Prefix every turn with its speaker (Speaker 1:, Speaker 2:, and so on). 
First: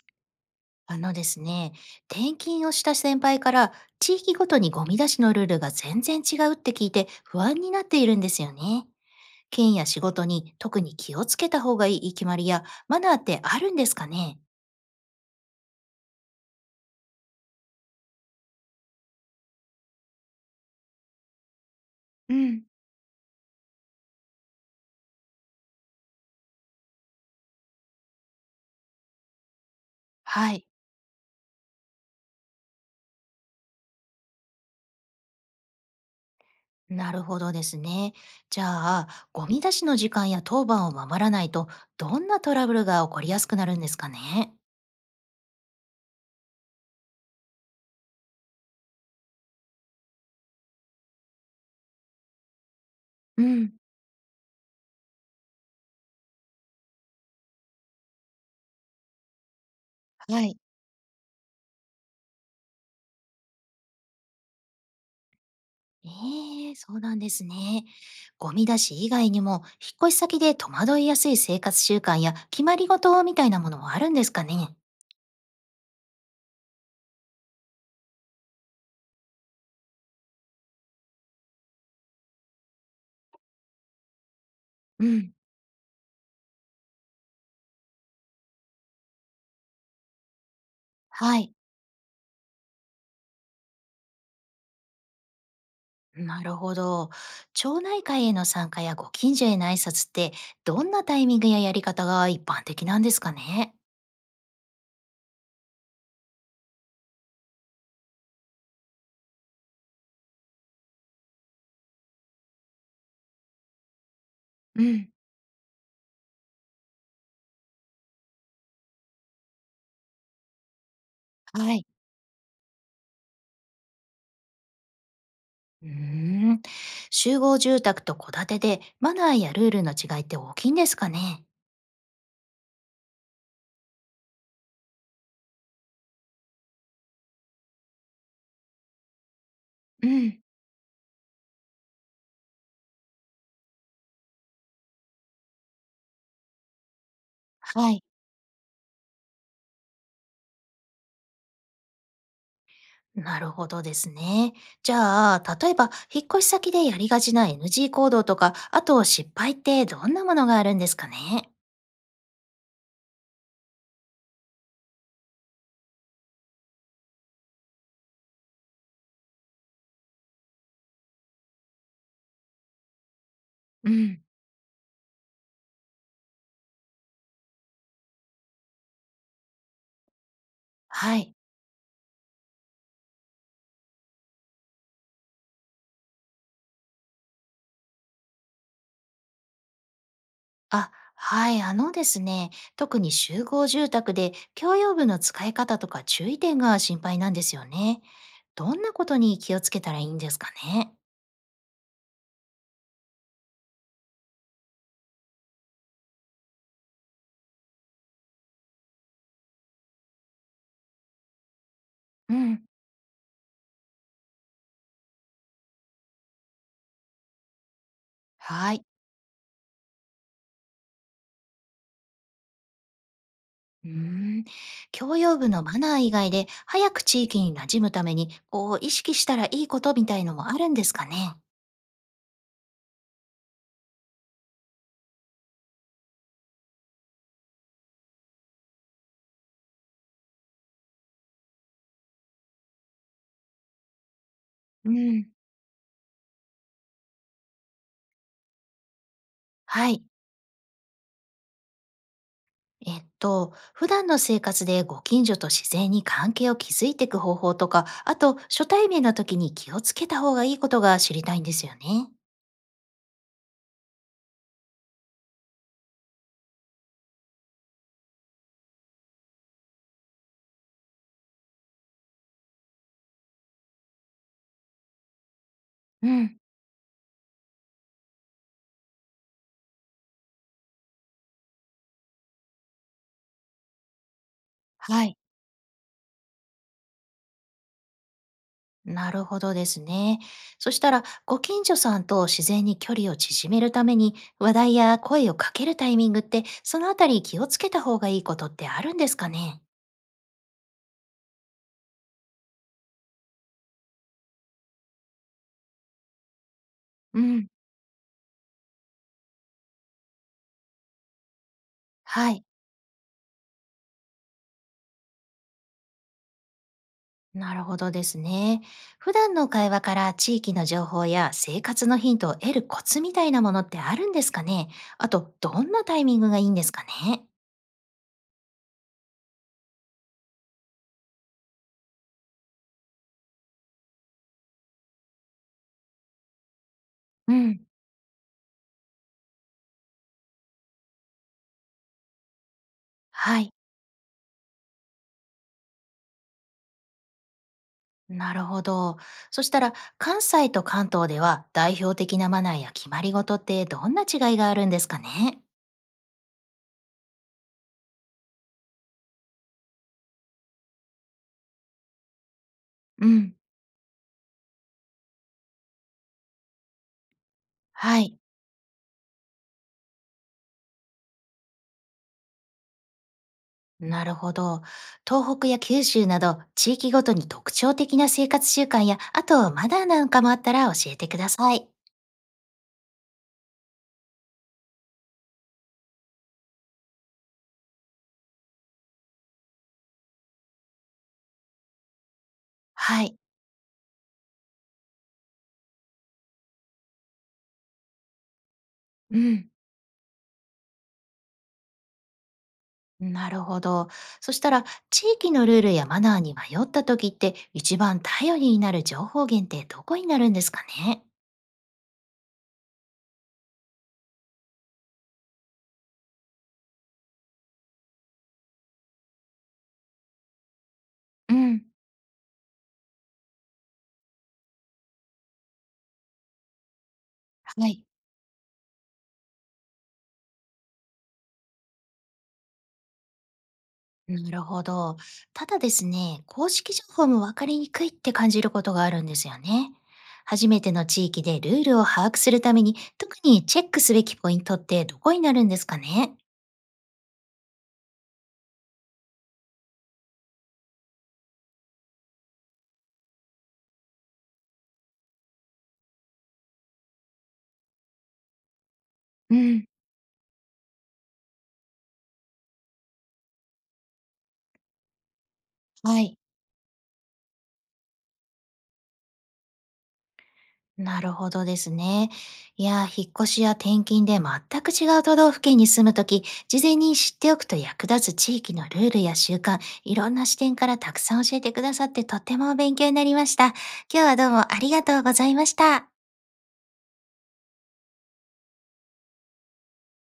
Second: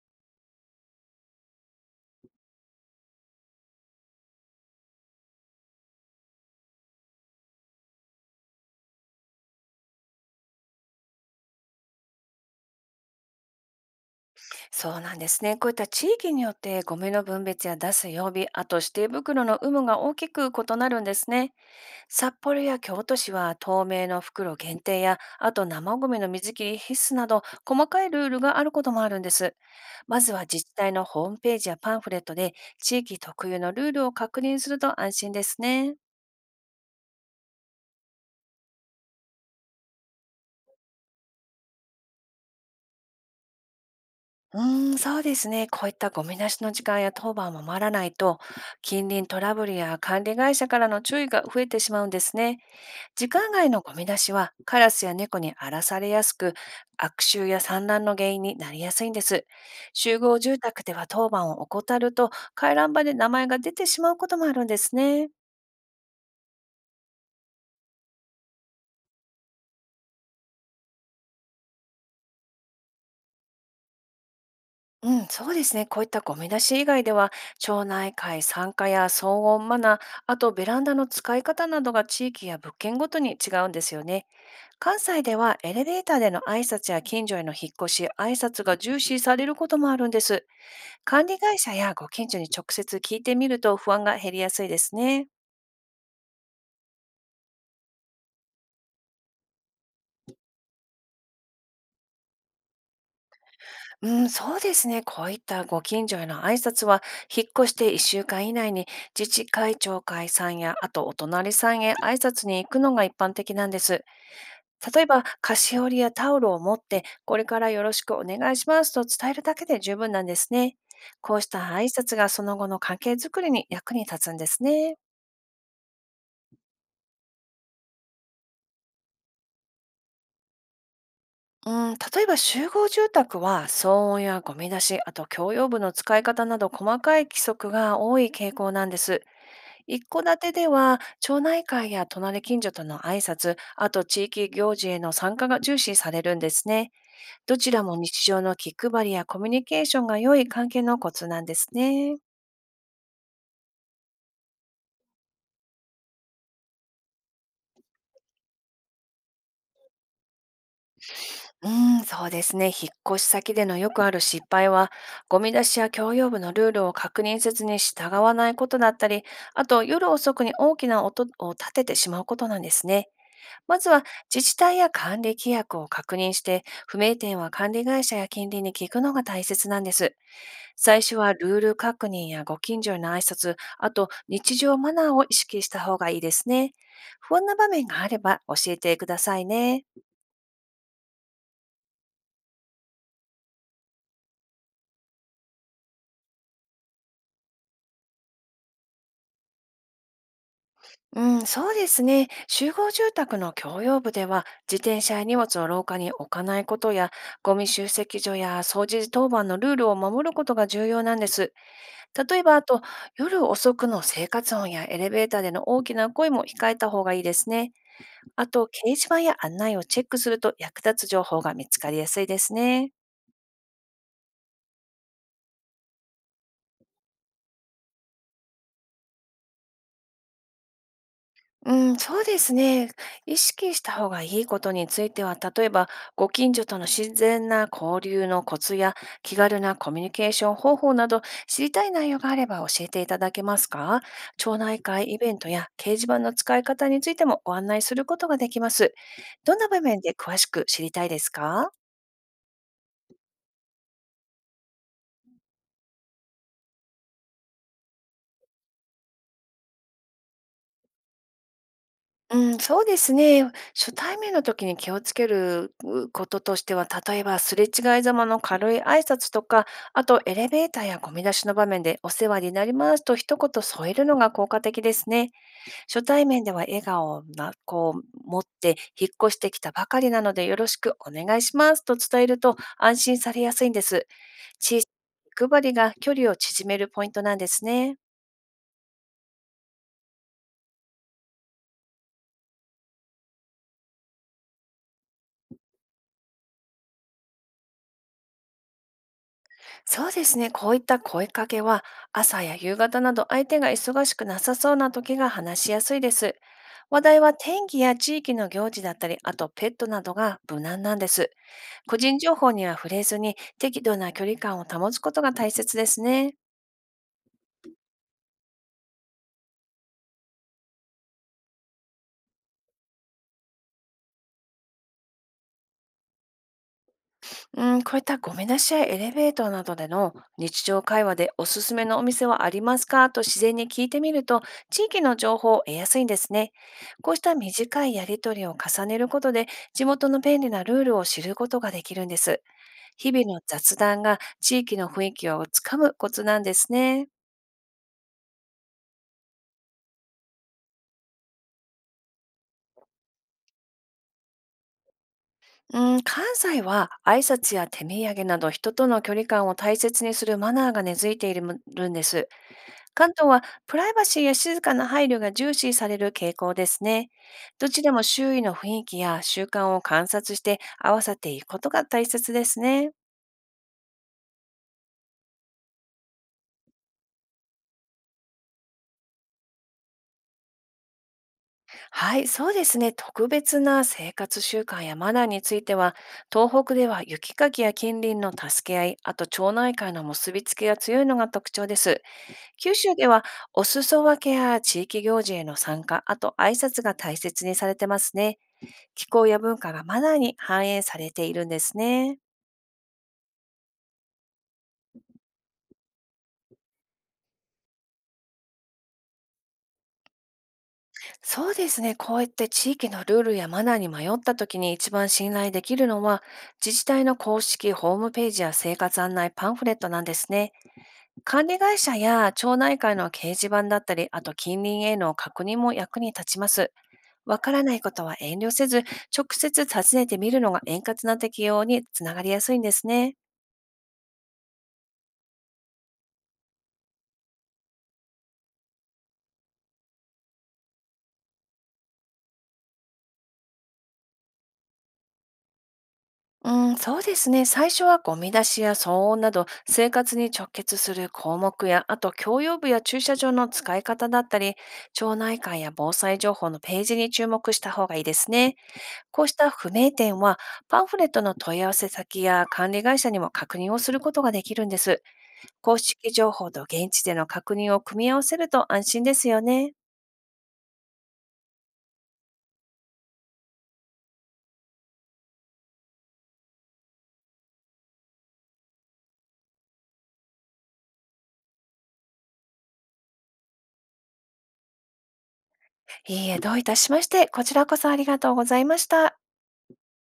Speaker 1: あのですね、転勤をした先輩から地域ごとにゴミ出しのルールが全然違うって聞いて不安になっているんですよね。県や仕事に特に気をつけた方がいい決まりやマナーってあるんですかね？
Speaker 2: そうなんですね。こういった地域によってゴミの分別や出す曜日、あと指定袋の有無が大きく異なるんですね。札
Speaker 1: う
Speaker 2: 幌
Speaker 1: ん、
Speaker 2: や京都市は透明の袋限定や、あと生ゴミの水切り必須など、細かいルールがあることもあるんです。まずは
Speaker 1: は
Speaker 2: 自
Speaker 1: い。
Speaker 2: 治体のホームページやパンフレットで、地域特有のルールを確認すると安心ですね。
Speaker 1: なるほどですね。じゃあ、ゴミ出しの時間や当番を守らないとどんなトラブルが起こりやすくなるんですかね？
Speaker 2: うーん、そうですね。こういったゴミ出しの時間や当番を守らないと、近隣トラブルや管理会社からの注意が増えてしまうんですね。時
Speaker 1: う
Speaker 2: 間外
Speaker 1: ん、
Speaker 2: のゴミ出しはカラスや猫に荒らされやすく、悪臭や産卵の原因になりやすいんです。集合
Speaker 1: はい。
Speaker 2: 住宅では当番を怠ると、回覧板で名前が出てしまうこともあるんですね。
Speaker 1: ええ、そうなんですね。ゴミ出し以外にも、引っ越し先で戸惑いやすい生活習慣や決まり事みたいなものはあるんですかね？
Speaker 2: うん、そうですね。こういったゴミ出し以外では、町内会参加や騒音マナー、あとベランダの使い方などが地域や物件ごとに違うんですよね。関
Speaker 1: う
Speaker 2: 西
Speaker 1: ん。
Speaker 2: ではエレベーターでの挨拶や近所への引っ越し、挨拶が重視されることもあるんです。管
Speaker 1: は
Speaker 2: 理
Speaker 1: い。
Speaker 2: 会社やご近所に直接聞いてみると、不安が減りやすいですね。
Speaker 1: なるほど。町内会への参加やご近所への挨拶って、どんなタイミングややり方が一般的なんですかね？
Speaker 2: うん、そうですね。こういったご近所への挨拶は、引っ越して1週間以内に自治会長会さんや、あとお隣さんへ挨拶に行くのが一般的なんです。
Speaker 1: う
Speaker 2: 例え
Speaker 1: ん。
Speaker 2: ば、菓子折りやタオルを持って、これからよろしくお願いしますと伝えるだけで十分なんですね。こうした
Speaker 1: は
Speaker 2: 挨
Speaker 1: い。
Speaker 2: 拶がその後の関係づくりに役に立つんですね。
Speaker 1: うーん。集合住宅と戸建てで、マナーやルールの違いって大きいんですかね？
Speaker 2: うん、例えば集合住宅は騒音やゴミ出し、あと共用部の使い方など細かい規則が多い傾向なんです。一
Speaker 1: う
Speaker 2: 戸建
Speaker 1: ん。
Speaker 2: てでは町内会や隣近所との挨拶、あと地域行事への参加が重視されるんですね。どちら
Speaker 1: は
Speaker 2: も
Speaker 1: い。
Speaker 2: 日常の気配りやコミュニケーションが良い関係のコツなんですね。
Speaker 1: なるほどですね。じゃあ、例えば、引っ越し先でやりがちな NG 行動とか、あと失敗ってどんなものがあるんですかね？
Speaker 2: うん、そうですね。引っ越し先でのよくある失敗は、ゴミ出しや共用部のルールを確認せずに従わないことだったり、あと夜遅くに大きな音を立ててしまうことなんですね。まず
Speaker 1: う
Speaker 2: は
Speaker 1: ん、
Speaker 2: 自治体や管理規約を確認して、不明点は管理会社や近隣に聞くのが大切なんです。最初
Speaker 1: は
Speaker 2: は
Speaker 1: い。
Speaker 2: ルール確認やご近所への挨拶、あと日常マナーを意識した方がいいですね。不安な場面があれば教えてくださいね。
Speaker 1: あ、はい。あのですね、特に集合住宅で共用部の使い方とか注意点が心配なんですよね。どんなことに気をつけたらいいんですかね？
Speaker 2: うん、そうですね。集合住宅の共用部では、自転車や荷物を廊下に置かないことや、ゴミ集積所や掃除当番のルールを守ることが重要なんです。
Speaker 1: う
Speaker 2: 例えば、あ
Speaker 1: ん、
Speaker 2: と、夜遅くの生活音やエレベーターでの大きな声も控えた方がいいですね。あと、掲
Speaker 1: はい。
Speaker 2: 示板や案内をチェックすると、役立つ情報が見つかりやすいですね。
Speaker 1: うーん。共用部のマナー以外で、早く地域に馴染むために、こう、意識したらいいことみたいのもあるんですかね？
Speaker 2: うん、そうですね。意識した方がいいことについては、例えば、ご近所との自然な交流のコツや、気軽なコミュニケーション方法など、知りたい内容があれば教えていただけますか？町内
Speaker 1: う
Speaker 2: 会イ
Speaker 1: ん。
Speaker 2: ベントや掲示板の使い方についてもご案内することができます。どんな場
Speaker 1: は
Speaker 2: 面
Speaker 1: い。
Speaker 2: で詳しく知りたいですか？
Speaker 1: えっと、普段の生活でご近所と自然に関係を築いていく方法とか、あと初対面の時に気をつけた方がいいことが知りたいんですよね。
Speaker 2: うん、そうですね。初対面の時に気をつけるうこととしては、例えばすれ違いざまの軽い挨拶とか、あとエレベーターやゴミ出しの場面でお世話になりますと一言添えるのが効果的ですね。初
Speaker 1: う
Speaker 2: 対
Speaker 1: ん。
Speaker 2: 面では笑顔をなこう持って、引っ越してきたばかりなのでよろしくお願いしますと伝えると安心されやすいんです。小さ
Speaker 1: はい。
Speaker 2: な気配りが距離を縮めるポイントなんですね。
Speaker 1: なるほどですね。そしたら、ご近所さんと自然に距離を縮めるために、話題や声をかけるタイミングって、そのあたり気をつけた方がいいことってあるんですかね？
Speaker 2: そうですね。こういった声かけは、朝や夕方など相手が忙しくなさそうな時が話しやすいです。話題
Speaker 1: う
Speaker 2: は
Speaker 1: ん。
Speaker 2: 天気や地域の行事だったり、あとペットなどが無難なんです。個人
Speaker 1: は
Speaker 2: 情
Speaker 1: い。
Speaker 2: 報には触れずに、適度な距離感を保つことが大切ですね。
Speaker 1: なるほどですね。普段の会話から地域の情報や生活のヒントを得るコツみたいなものってあるんですかね？あと、どんなタイミングがいいんですかね？
Speaker 2: うん、こういったごめんなさい、エレベーターなどでの日常会話でおすすめのお店はありますかと自然に聞いてみると、地域の情報を得やすいんですね。こうし
Speaker 1: う
Speaker 2: た
Speaker 1: ん。
Speaker 2: 短いやりとりを重ねることで、地元の便利なルールを知ることができるんです。日々
Speaker 1: は
Speaker 2: の
Speaker 1: い。
Speaker 2: 雑談が地域の雰囲気をつかむコツなんですね。
Speaker 1: なるほど。そしたら、関西と関東では代表的なマナーや決まり事ってどんな違いがあるんですかね？
Speaker 2: うん、関西は挨拶や手土産など人との距離感を大切にするマナーが根付いているんです。
Speaker 1: う
Speaker 2: 関東
Speaker 1: ん。
Speaker 2: はプライバシーや静かな配慮が重視される傾向ですね。どちら
Speaker 1: は
Speaker 2: も
Speaker 1: い。
Speaker 2: 周囲の雰囲気や習慣を観察して合わせていくことが大切ですね。
Speaker 1: なるほど。東北や九州など地域ごとに特徴的な生活習慣や、あとマナーなんかもあったら教えてください。
Speaker 2: はい、そうですね。特別な生活習慣やマナーについては、東北では雪かきや近隣の助け合い、あと町内会の結びつきが強いのが特徴です。九州
Speaker 1: は
Speaker 2: で
Speaker 1: い。
Speaker 2: はお裾分けや地域行事への参加、あと挨拶が大切にされてますね。気
Speaker 1: う
Speaker 2: 候や
Speaker 1: ん。
Speaker 2: 文化がマナーに反映されているんですね。
Speaker 1: なるほど。そしたら、地域のルールやマナーに迷った時って、一番頼りになる情報源ってどこになるんですかね？
Speaker 2: そうですね。こういって地域のルールやマナーに迷った時に一番信頼できるのは、自治体の公式ホームページや生活案内パンフレットなんですね。
Speaker 1: う
Speaker 2: 管理
Speaker 1: ん。
Speaker 2: 会社や町内会の掲示板だったり、あと近隣への確認も役に立ちます。わから
Speaker 1: は
Speaker 2: ない
Speaker 1: い。
Speaker 2: ことは遠慮せず、直接尋ねてみるのが円滑な適用につながりやすいんですね。
Speaker 1: なるほど。ただですね、公式情報も分かりにくいって感じることがあるんですよね。初めての地域でルールを把握するために、特にチェックすべきポイントってどこになるんですかね？
Speaker 2: うん、そうですね。最初はゴミ出しや騒音など生活に直結する項目や、あと共用部や駐車場の使い方だったり、町内会や防災情報のページに注目した方がいいですね。こうし
Speaker 1: う
Speaker 2: た
Speaker 1: ん。
Speaker 2: 不明点は、パンフレットの問い合わせ先や管理会社にも確認をすることができるんです。公
Speaker 1: は
Speaker 2: 式
Speaker 1: い。
Speaker 2: 情報と現地での確認を組み合わせると安心ですよね。
Speaker 1: なるほどですね。いやー、引っ越しや転勤で全く違う都道府県に住むとき、事前に知っておくと役立つ地域のルールや習慣、いろんな視点からたくさん教えてくださってとても勉強になりました。今日はどうもありがとうございました。
Speaker 2: いいえ、どういたしまして、こちらこそありがとうございました。